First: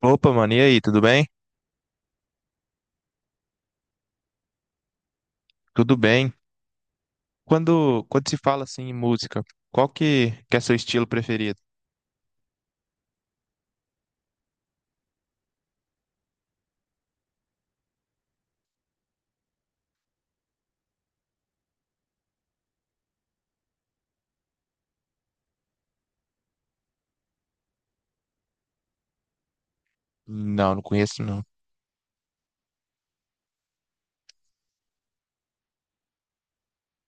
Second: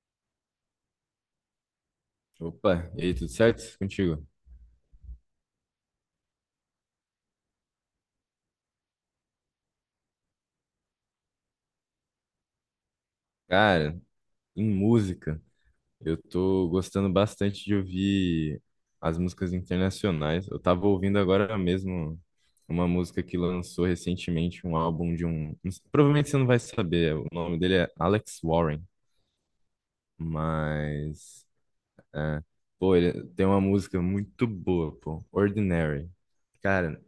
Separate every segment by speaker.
Speaker 1: Opa, mano, e aí, tudo bem?
Speaker 2: Opa, e aí, tudo certo contigo?
Speaker 1: Tudo bem. Quando se fala assim em música, qual que é seu estilo preferido?
Speaker 2: Cara, em música, eu tô gostando bastante de ouvir as músicas internacionais. Eu tava ouvindo agora mesmo uma música que lançou recentemente, um álbum de um. Provavelmente você não vai saber, o nome dele é Alex Warren,
Speaker 1: Não, não conheço não.
Speaker 2: mas. É, pô, ele tem uma música muito boa, pô, Ordinary. Cara,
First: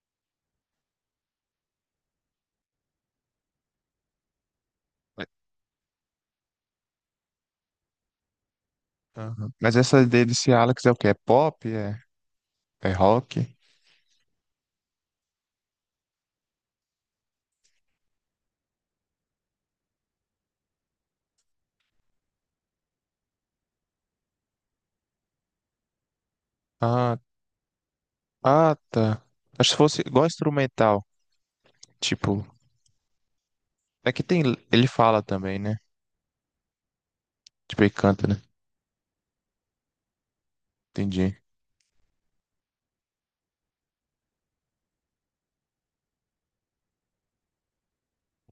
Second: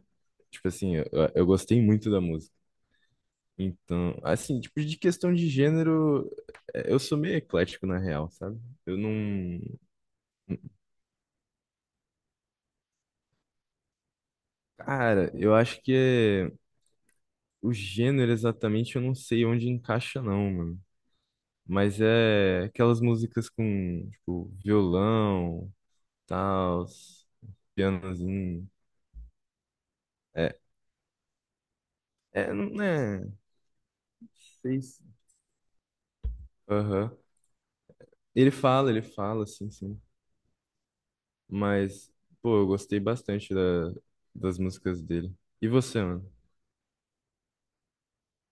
Speaker 2: tipo assim, eu gostei muito da música. Então, assim, tipo, de
Speaker 1: É.
Speaker 2: questão de gênero, é, eu sou meio eclético na real, sabe? Eu
Speaker 1: Aham.
Speaker 2: não.
Speaker 1: Mas essa dele desse Alex é o quê? É pop? É, é rock?
Speaker 2: Cara, eu acho que é- o gênero exatamente eu não sei onde encaixa, não, mano. Mas é aquelas músicas com, tipo, violão, tal,
Speaker 1: Ah,
Speaker 2: pianozinho.
Speaker 1: ah, tá. Acho que fosse igual
Speaker 2: É,
Speaker 1: instrumental, tipo,
Speaker 2: é, não é.
Speaker 1: é que tem,
Speaker 2: Sei
Speaker 1: ele
Speaker 2: se.
Speaker 1: fala também, né?
Speaker 2: Aham.
Speaker 1: Tipo, ele canta, né?
Speaker 2: Ele fala, sim, sim.
Speaker 1: Entendi.
Speaker 2: Mas, pô, eu gostei bastante da, das músicas dele. E você, mano?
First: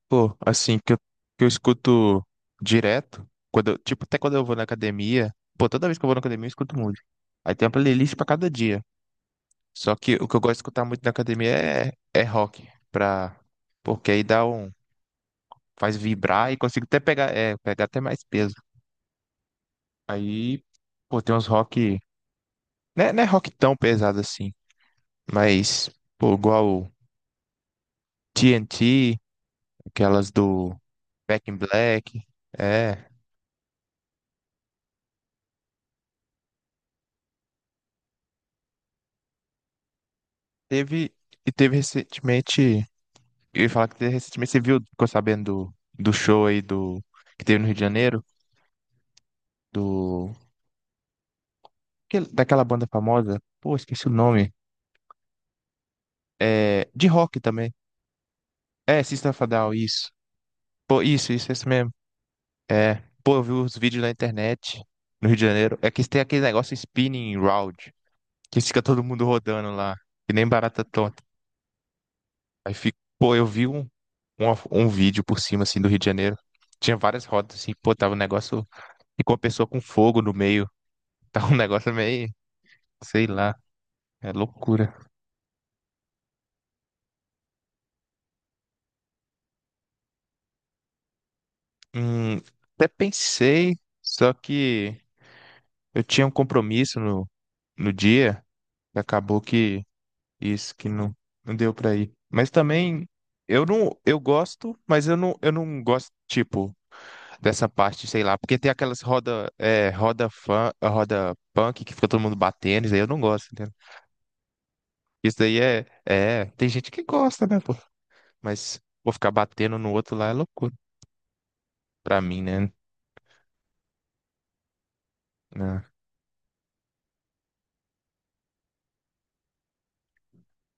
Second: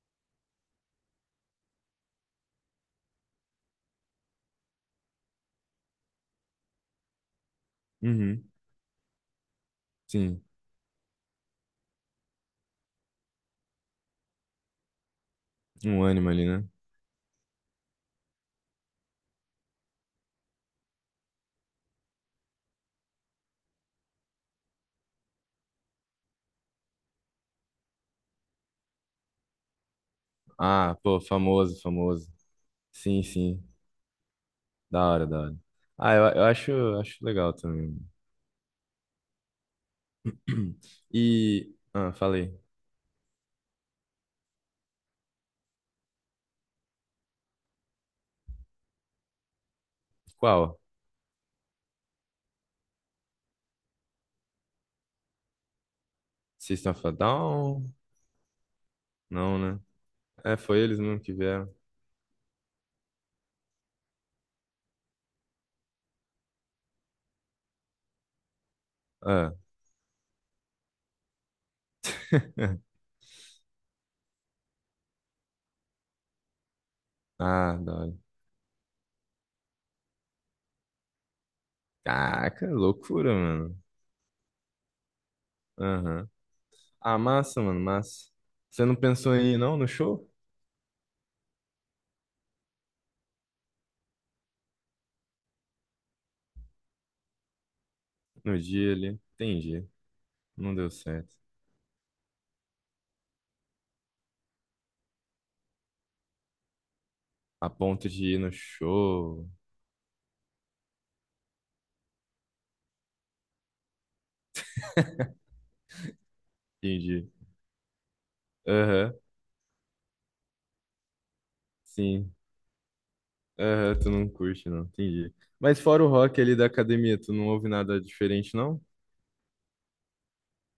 Speaker 1: Pô, assim, que eu escuto direto, quando eu- tipo, até quando eu vou na academia, pô, toda vez que eu vou na academia eu escuto música. Aí tem uma playlist pra
Speaker 2: Uhum.
Speaker 1: cada dia. Só que o que eu
Speaker 2: Sim,
Speaker 1: gosto de escutar muito na academia é rock, pra, porque aí dá um, faz
Speaker 2: um ânimo ali,
Speaker 1: vibrar e
Speaker 2: né?
Speaker 1: consigo até pegar, é, pegar até mais peso. Aí, pô, tem uns rock, né, não é rock tão pesado assim, mas, pô, igual o TNT, aquelas do
Speaker 2: Ah, pô,
Speaker 1: Back in
Speaker 2: famoso,
Speaker 1: Black,
Speaker 2: famoso.
Speaker 1: é,
Speaker 2: Sim, sim. Da hora, da hora. Ah, acho legal também.
Speaker 1: teve, e
Speaker 2: E,
Speaker 1: teve
Speaker 2: ah, falei.
Speaker 1: recentemente, eu ia falar que teve recentemente, você viu, ficou sabendo do show aí do, que teve no Rio de Janeiro, do,
Speaker 2: Qual?
Speaker 1: aquele- daquela banda famosa, pô, esqueci o nome. É,
Speaker 2: System of
Speaker 1: de
Speaker 2: a
Speaker 1: rock também.
Speaker 2: Down?
Speaker 1: É, System of a
Speaker 2: Não,
Speaker 1: Down,
Speaker 2: né?
Speaker 1: isso.
Speaker 2: É, foi eles
Speaker 1: Pô,
Speaker 2: mesmo que
Speaker 1: isso
Speaker 2: vieram.
Speaker 1: mesmo. É. Pô, eu vi os vídeos na internet, no Rio de Janeiro. É que tem aquele negócio spinning round, que fica todo mundo
Speaker 2: Ah,
Speaker 1: rodando lá, que nem barata tonta. Aí fica, pô, eu vi um, um vídeo por cima, assim, do Rio de Janeiro. Tinha várias rodas, assim,
Speaker 2: ah, da
Speaker 1: pô, tava
Speaker 2: hora.
Speaker 1: um negócio, e com a pessoa com fogo no meio. Tava um negócio meio,
Speaker 2: Caraca,
Speaker 1: sei
Speaker 2: loucura,
Speaker 1: lá,
Speaker 2: mano.
Speaker 1: é loucura.
Speaker 2: Aham. Ah, massa, mano, massa. Você não pensou em ir, não, no show?
Speaker 1: Hum, até pensei, só que eu tinha um compromisso no dia.
Speaker 2: No dia
Speaker 1: E
Speaker 2: ali.
Speaker 1: acabou que
Speaker 2: Entendi. Não
Speaker 1: isso que
Speaker 2: deu
Speaker 1: não,
Speaker 2: certo.
Speaker 1: não deu pra ir. Mas também eu gosto, mas eu não gosto tipo
Speaker 2: A
Speaker 1: dessa parte,
Speaker 2: ponto
Speaker 1: sei
Speaker 2: de
Speaker 1: lá,
Speaker 2: ir no
Speaker 1: porque tem aquelas
Speaker 2: show.
Speaker 1: roda é, roda fã, roda punk que fica todo mundo batendo, isso aí eu não gosto, entendeu? Isso daí é, tem gente que
Speaker 2: Entendi.
Speaker 1: gosta, né, pô? Mas vou
Speaker 2: Aham.
Speaker 1: ficar batendo no outro lá é loucura pra
Speaker 2: Sim.
Speaker 1: mim, né?
Speaker 2: Aham, tu não curte, não. Entendi. Mas
Speaker 1: Né?
Speaker 2: fora o rock ali da academia, tu não ouve nada diferente, não?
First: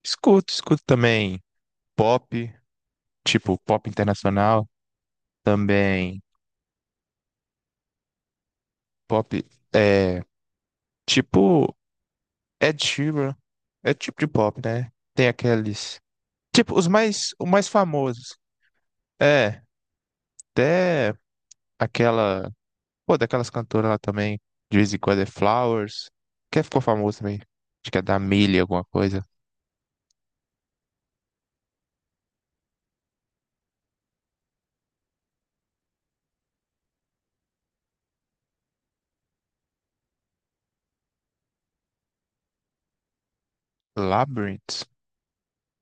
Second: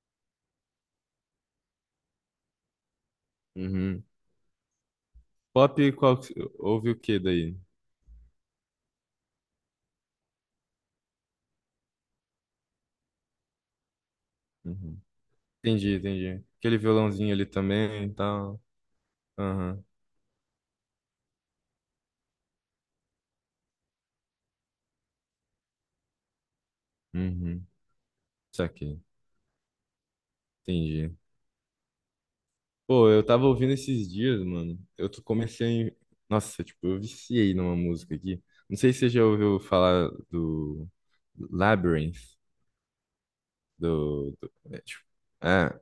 Speaker 1: Escuto, escuto também pop, tipo pop
Speaker 2: Uhum.
Speaker 1: internacional,
Speaker 2: Pop, qual,
Speaker 1: também
Speaker 2: que- ouve o que daí?
Speaker 1: pop é, tipo Ed Sheeran é tipo de pop, né?
Speaker 2: Uhum.
Speaker 1: Tem
Speaker 2: Entendi,
Speaker 1: aqueles.
Speaker 2: entendi.
Speaker 1: Tipo,
Speaker 2: Aquele
Speaker 1: os mais,
Speaker 2: violãozinho ali
Speaker 1: os mais
Speaker 2: também e
Speaker 1: famosos.
Speaker 2: tal.
Speaker 1: É,
Speaker 2: Aham.
Speaker 1: até aquela. Pô, daquelas cantoras lá também. De vez em quando é Flowers. Quem ficou famoso também?
Speaker 2: Uhum.
Speaker 1: Acho que é da Millie, alguma
Speaker 2: Saquei.
Speaker 1: coisa.
Speaker 2: Entendi. Pô, eu tava ouvindo esses dias, mano. Eu tô- comecei. Nossa, tipo, eu viciei numa música aqui. Não sei se você já ouviu falar do Labyrinth. É,
Speaker 1: Labyrinth?
Speaker 2: tipo, é,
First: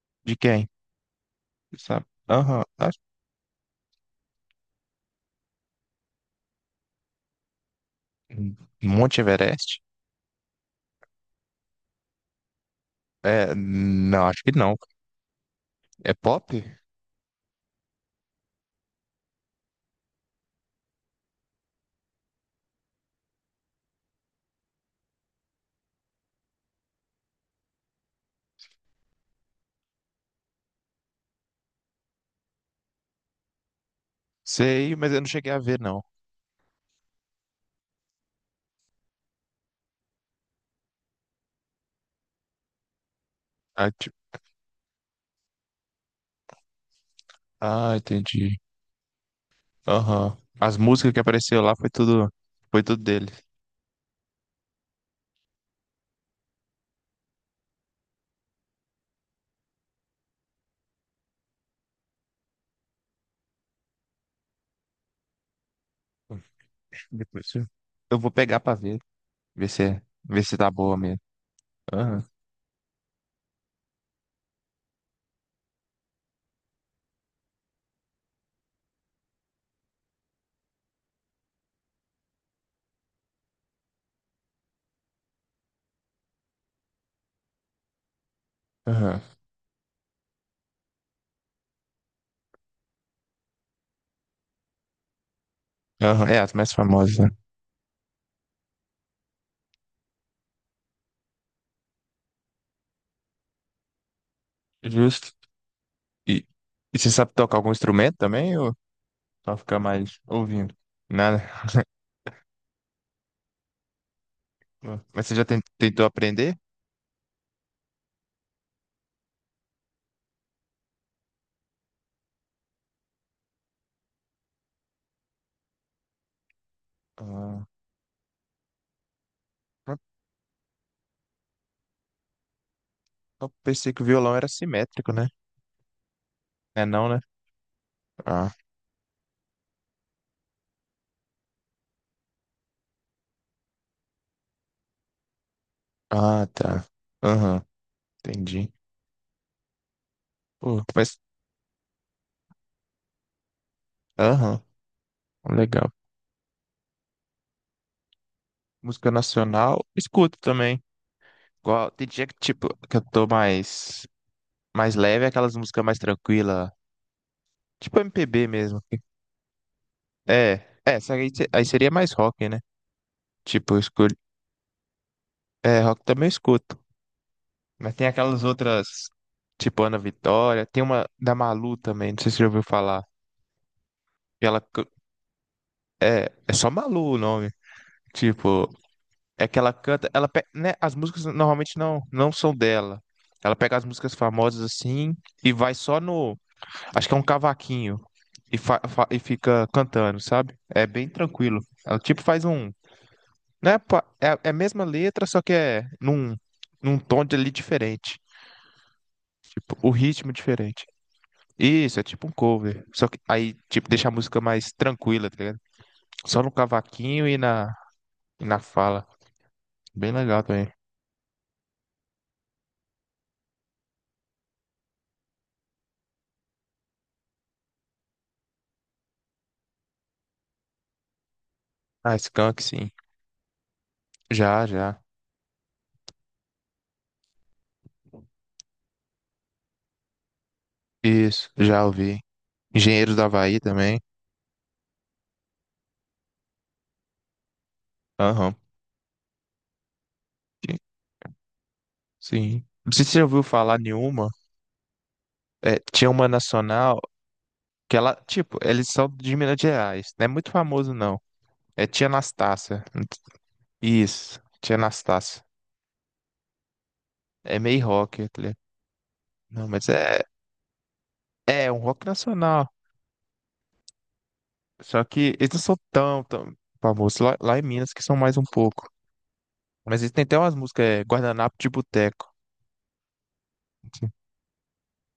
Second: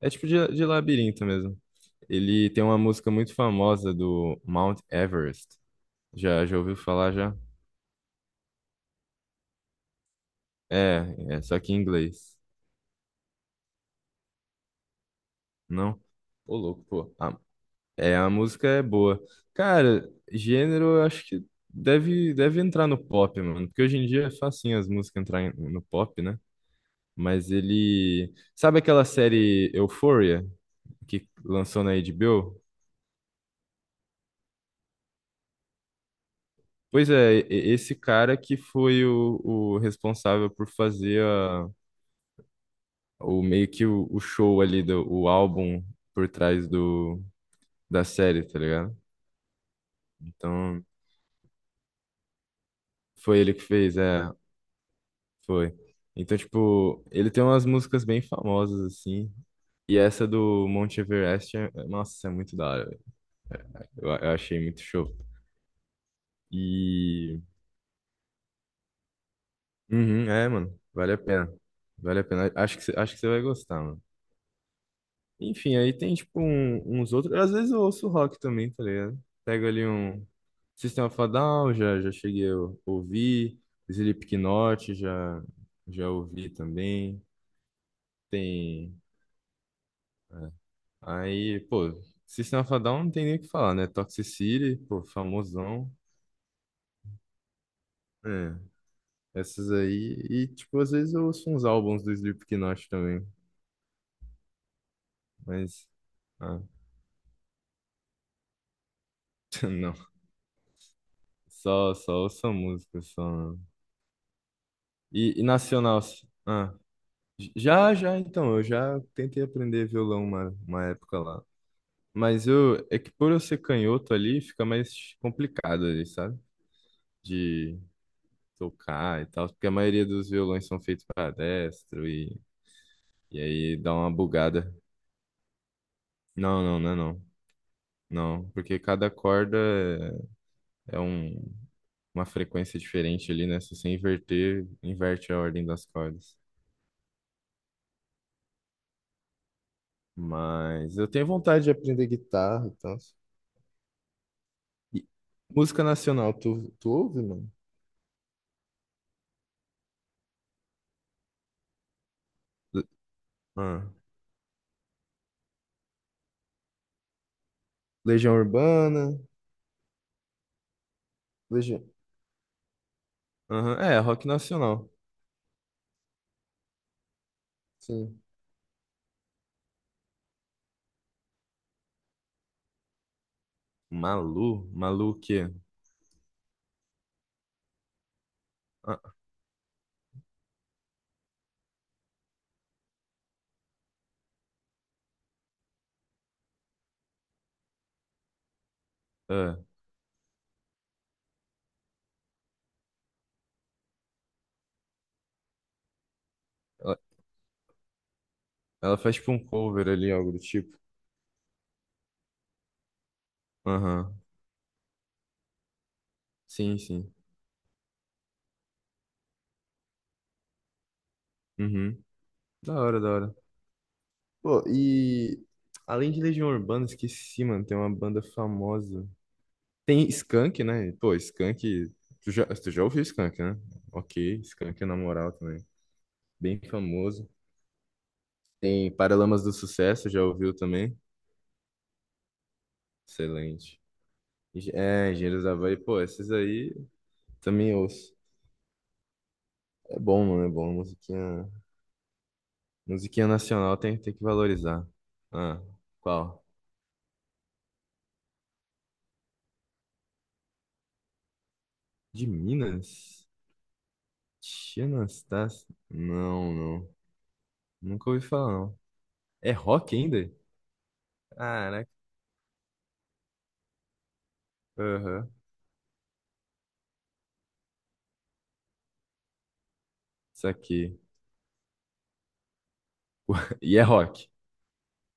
Speaker 2: É tipo
Speaker 1: De
Speaker 2: de
Speaker 1: quem?
Speaker 2: labirinto mesmo.
Speaker 1: Sabe?
Speaker 2: Ele
Speaker 1: Aham.
Speaker 2: tem uma
Speaker 1: Acho-
Speaker 2: música muito famosa do Mount Everest. Já ouviu falar já?
Speaker 1: Monte Everest?
Speaker 2: É, é só que em inglês.
Speaker 1: É, não, acho que não.
Speaker 2: Não?
Speaker 1: É pop?
Speaker 2: Ô, louco, pô. A música é boa. Cara, gênero eu acho que deve entrar no pop, mano. Porque hoje em dia é facinho as músicas entrarem no pop, né? Mas ele. Sabe aquela série Euphoria que lançou na HBO?
Speaker 1: Sei, mas eu não cheguei a ver, não.
Speaker 2: Pois é, e- esse cara que foi o responsável por fazer a, o meio que
Speaker 1: Ah,
Speaker 2: o,
Speaker 1: tipo-
Speaker 2: o show ali do o álbum por trás do
Speaker 1: ah,
Speaker 2: da série,
Speaker 1: entendi.
Speaker 2: tá ligado?
Speaker 1: Aham. As
Speaker 2: Então,
Speaker 1: músicas que apareceu lá foi tudo dele.
Speaker 2: foi ele que fez, foi. Então, tipo, ele tem umas músicas bem famosas assim, e essa do Monte Everest, nossa, é muito da hora, velho. Eu achei muito show. E
Speaker 1: Depois eu vou pegar pra ver, ver se, é-
Speaker 2: uhum,
Speaker 1: ver
Speaker 2: é,
Speaker 1: se tá
Speaker 2: mano,
Speaker 1: boa
Speaker 2: vale a
Speaker 1: mesmo.
Speaker 2: pena. Vale
Speaker 1: Aham,
Speaker 2: a pena. Acho que você vai gostar, mano. Enfim, aí tem tipo um- uns outros. Às vezes eu ouço rock também, tá ligado? Pego ali um System of a Down, já cheguei a ouvir. Slipknot, já ouvi também. Tem.
Speaker 1: aham,
Speaker 2: É. Aí, pô, System of a Down não tem nem o que falar, né? Toxic City, pô, famosão.
Speaker 1: aham. É, as mais famosas, né?
Speaker 2: É, essas aí. E, tipo, às vezes eu ouço uns álbuns do Slipknot também.
Speaker 1: Justo.
Speaker 2: Mas.
Speaker 1: E,
Speaker 2: Ah,
Speaker 1: e você sabe tocar algum instrumento também ou só ficar
Speaker 2: não.
Speaker 1: mais ouvindo? Nada.
Speaker 2: Só ouço a música, só.
Speaker 1: Mas você
Speaker 2: E
Speaker 1: já ten-
Speaker 2: nacional.
Speaker 1: tentou aprender?
Speaker 2: Ah. Já, então, eu já tentei aprender violão uma época lá. Mas eu, é que por eu ser canhoto ali, fica mais complicado ali, sabe? De tocar e tal, porque a
Speaker 1: Ah.
Speaker 2: maioria dos violões são feitos para destro e
Speaker 1: Eu
Speaker 2: aí
Speaker 1: pensei
Speaker 2: dá
Speaker 1: que o
Speaker 2: uma
Speaker 1: violão era
Speaker 2: bugada.
Speaker 1: simétrico, né?
Speaker 2: Não, não,
Speaker 1: É
Speaker 2: não, é
Speaker 1: não, né?
Speaker 2: não. Não,
Speaker 1: Ah,
Speaker 2: porque cada corda é um, uma frequência diferente ali, né? Se você inverter, inverte a ordem das cordas.
Speaker 1: ah, tá. Aham, entendi. Pô,
Speaker 2: Mas eu
Speaker 1: mas,
Speaker 2: tenho vontade de aprender guitarra e tal.
Speaker 1: aham,
Speaker 2: E música
Speaker 1: legal.
Speaker 2: nacional, tu ouve, mano?
Speaker 1: Música nacional, escuto também. Igual, tem dia que, tipo,
Speaker 2: Le-
Speaker 1: que eu tô
Speaker 2: Ah.
Speaker 1: mais, mais leve, é aquelas músicas mais tranquilas, tipo
Speaker 2: Legião
Speaker 1: MPB mesmo.
Speaker 2: Urbana,
Speaker 1: É, é, só que aí, se- aí
Speaker 2: Legião...
Speaker 1: seria mais rock, né? Tipo,
Speaker 2: Aham,
Speaker 1: eu escolho,
Speaker 2: Rock nacional.
Speaker 1: é, rock também eu escuto. Mas tem
Speaker 2: Sim.
Speaker 1: aquelas outras, tipo Ana Vitória, tem uma da Malu também, não sei se você já ouviu falar. Que
Speaker 2: Malu?
Speaker 1: ela, c-
Speaker 2: Malu o quê?
Speaker 1: é, é só Malu o nome. Tipo,
Speaker 2: Ah,
Speaker 1: é que ela canta, ela pe- né, as músicas normalmente não são dela. Ela pega as músicas famosas assim e vai só no, acho que é um cavaquinho e, fa- fa- e
Speaker 2: é.
Speaker 1: fica cantando, sabe? É bem tranquilo. Ela tipo faz um, né, pa- é, é a mesma letra, só que é num
Speaker 2: Ela,
Speaker 1: num tom de ali diferente,
Speaker 2: ela faz tipo um
Speaker 1: tipo,
Speaker 2: cover
Speaker 1: o
Speaker 2: ali,
Speaker 1: ritmo é
Speaker 2: algo do tipo.
Speaker 1: diferente. Isso, é tipo um cover. Só que aí tipo deixa a
Speaker 2: Aham,
Speaker 1: música mais tranquila, tá ligado? Só no
Speaker 2: sim, sim.
Speaker 1: cavaquinho e na fala. Bem legal também.
Speaker 2: Uhum. Da hora, da hora. Pô, e além de Legião Urbana, esqueci, mano, tem uma banda famosa. Tem Skank, né? Pô, Skank,
Speaker 1: Ah,
Speaker 2: tu já,
Speaker 1: Skank,
Speaker 2: tu já
Speaker 1: sim.
Speaker 2: ouviu Skank, né? Ok,
Speaker 1: Já,
Speaker 2: Skank é na
Speaker 1: já.
Speaker 2: moral também. Bem famoso. Tem Paralamas do Sucesso, já ouviu também?
Speaker 1: Isso, já ouvi. Engenheiros do Havaí
Speaker 2: Excelente.
Speaker 1: também.
Speaker 2: Enge- É, Engenheiros da Havaí, pô, esses aí também ouço.
Speaker 1: Aham.
Speaker 2: É bom, mano, é bom. Musiquinha,
Speaker 1: Sim. Não sei se você já
Speaker 2: musiquinha
Speaker 1: ouviu
Speaker 2: nacional
Speaker 1: falar
Speaker 2: tem que
Speaker 1: nenhuma.
Speaker 2: valorizar. Ah,
Speaker 1: É, tinha uma
Speaker 2: qual?
Speaker 1: nacional que ela, tipo, eles são de Minas Gerais. Não é muito famoso, não. É Tia
Speaker 2: De
Speaker 1: Anastácia.
Speaker 2: Minas?
Speaker 1: Isso, Tia
Speaker 2: Tia
Speaker 1: Anastácia.
Speaker 2: Anastácia? Não, não.
Speaker 1: É meio
Speaker 2: Nunca ouvi
Speaker 1: rock, tá
Speaker 2: falar,
Speaker 1: ligado?
Speaker 2: não. É
Speaker 1: Não, mas
Speaker 2: rock
Speaker 1: é,
Speaker 2: ainda?
Speaker 1: é um
Speaker 2: Caraca.
Speaker 1: rock nacional. Só
Speaker 2: Aham.
Speaker 1: que eles não são tão famosos lá em Minas, que são mais um pouco. Mas eles têm até
Speaker 2: Isso
Speaker 1: umas músicas,
Speaker 2: aqui.
Speaker 1: é, Guardanapo de Boteco.
Speaker 2: E é rock.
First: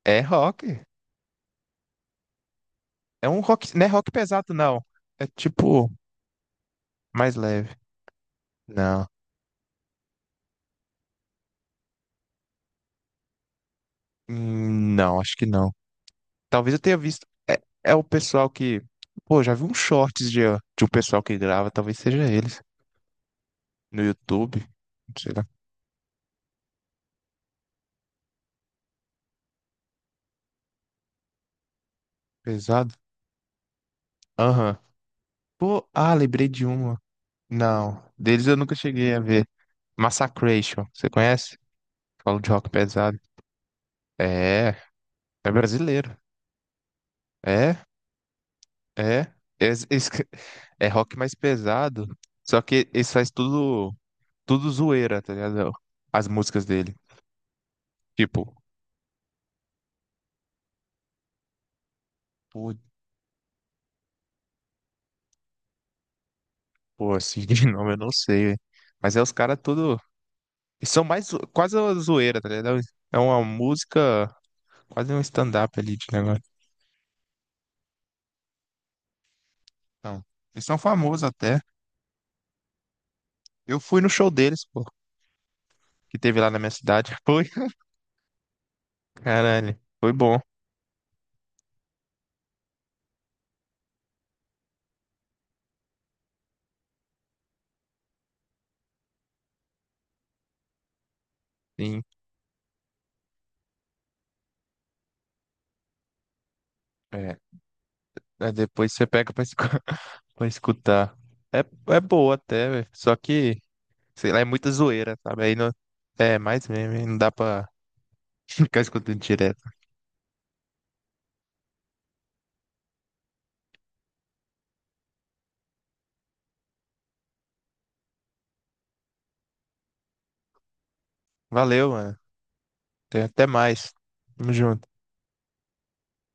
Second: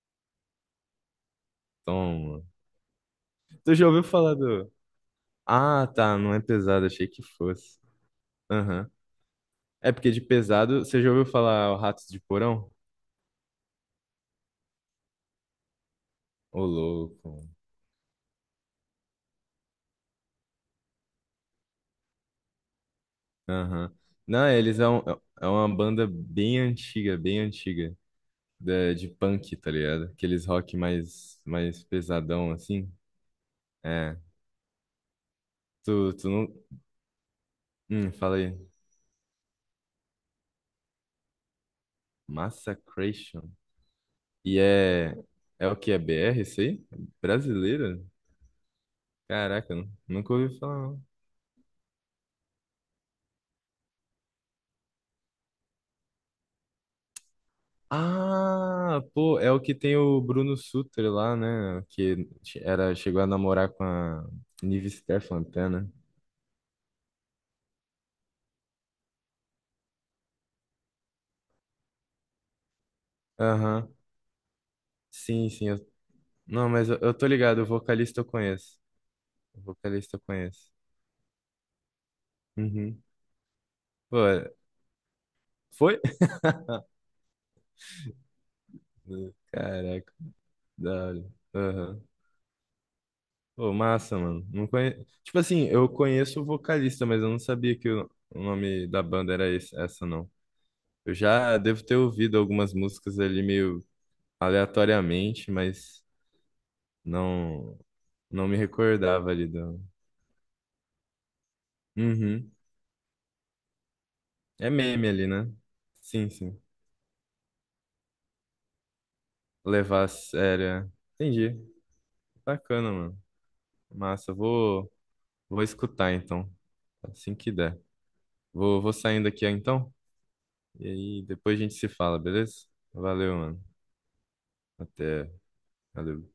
Speaker 1: É rock.
Speaker 2: Toma.
Speaker 1: É um rock,
Speaker 2: Tu
Speaker 1: não
Speaker 2: já
Speaker 1: é
Speaker 2: ouviu
Speaker 1: rock
Speaker 2: falar
Speaker 1: pesado,
Speaker 2: do...
Speaker 1: não. É
Speaker 2: Ah,
Speaker 1: tipo,
Speaker 2: tá, não é pesado, achei que
Speaker 1: mais leve.
Speaker 2: fosse. Aham.
Speaker 1: Não.
Speaker 2: É porque de pesado, você já ouviu falar o Ratos de Porão?
Speaker 1: Não, acho que não.
Speaker 2: Ô,
Speaker 1: Talvez eu tenha visto.
Speaker 2: louco.
Speaker 1: É, é o pessoal que. Pô, já vi uns shorts de um pessoal que grava, talvez seja eles.
Speaker 2: Aham.
Speaker 1: No
Speaker 2: Não,
Speaker 1: YouTube.
Speaker 2: eles é, um-
Speaker 1: Sei lá.
Speaker 2: é uma banda bem antiga, da- de, punk, tá ligado? Aqueles rock mais pesadão, assim.
Speaker 1: Pesado.
Speaker 2: É.
Speaker 1: Aham. Pô,
Speaker 2: Tu,
Speaker 1: ah,
Speaker 2: tu não...
Speaker 1: lembrei de uma. Não.
Speaker 2: Fala
Speaker 1: Deles eu
Speaker 2: aí.
Speaker 1: nunca cheguei a ver. Massacration. Você conhece? Falo de rock pesado.
Speaker 2: Massacration. E
Speaker 1: É,
Speaker 2: é...
Speaker 1: é
Speaker 2: É o que? É
Speaker 1: brasileiro.
Speaker 2: BR isso aí?
Speaker 1: É.
Speaker 2: Brasileira?
Speaker 1: É, é,
Speaker 2: Caraca, nu-
Speaker 1: es-
Speaker 2: nunca ouvi
Speaker 1: é
Speaker 2: falar.
Speaker 1: rock mais pesado, só que eles faz tudo, tudo zoeira, tá ligado? As músicas dele. Tipo,
Speaker 2: Ah, pô, é o que tem o Bruno Sutter lá, né? Que
Speaker 1: pô,
Speaker 2: era, chegou a namorar com a Nive Stefan né?
Speaker 1: pô, assim, de nome eu não sei, velho. Mas é os caras tudo. Eles são mais zo- quase uma zoeira, tá ligado? É uma
Speaker 2: Aham.
Speaker 1: música, quase um
Speaker 2: Sim, sim.
Speaker 1: stand-up
Speaker 2: Eu-
Speaker 1: ali de negócio.
Speaker 2: Não, mas eu tô ligado, o vocalista eu conheço. O vocalista eu
Speaker 1: Então, eles
Speaker 2: conheço.
Speaker 1: são famosos até.
Speaker 2: Uhum.
Speaker 1: Eu fui no
Speaker 2: Pô,
Speaker 1: show deles, pô,
Speaker 2: foi?
Speaker 1: que teve lá na minha cidade. Foi, caralho, foi
Speaker 2: Caraca,
Speaker 1: bom.
Speaker 2: da hora. Aham. Pô, massa, mano. Não conhe... Tipo assim, eu conheço o vocalista, mas eu não sabia que o nome da banda era esse, essa, não. Eu já devo ter
Speaker 1: Sim.
Speaker 2: ouvido algumas músicas ali meio, aleatoriamente, mas
Speaker 1: É.
Speaker 2: não não
Speaker 1: Aí
Speaker 2: me
Speaker 1: depois você
Speaker 2: recordava
Speaker 1: pega pra,
Speaker 2: ali
Speaker 1: escu-
Speaker 2: do.
Speaker 1: pra escutar. É, é boa
Speaker 2: Uhum.
Speaker 1: até, velho. Só que, sei lá, é
Speaker 2: É
Speaker 1: muita
Speaker 2: meme
Speaker 1: zoeira,
Speaker 2: ali,
Speaker 1: sabe?
Speaker 2: né?
Speaker 1: Aí não,
Speaker 2: Sim,
Speaker 1: é
Speaker 2: sim.
Speaker 1: mais meme, aí não dá pra ficar escutando direto.
Speaker 2: Levar a sério. É. Entendi. Bacana, mano. Massa. Vou escutar então, assim que der. Vou saindo aqui então. E aí depois a gente se
Speaker 1: Valeu, mano.
Speaker 2: fala, beleza?
Speaker 1: Até
Speaker 2: Valeu,
Speaker 1: até
Speaker 2: mano.
Speaker 1: mais. Tamo junto.
Speaker 2: Até. Valeu.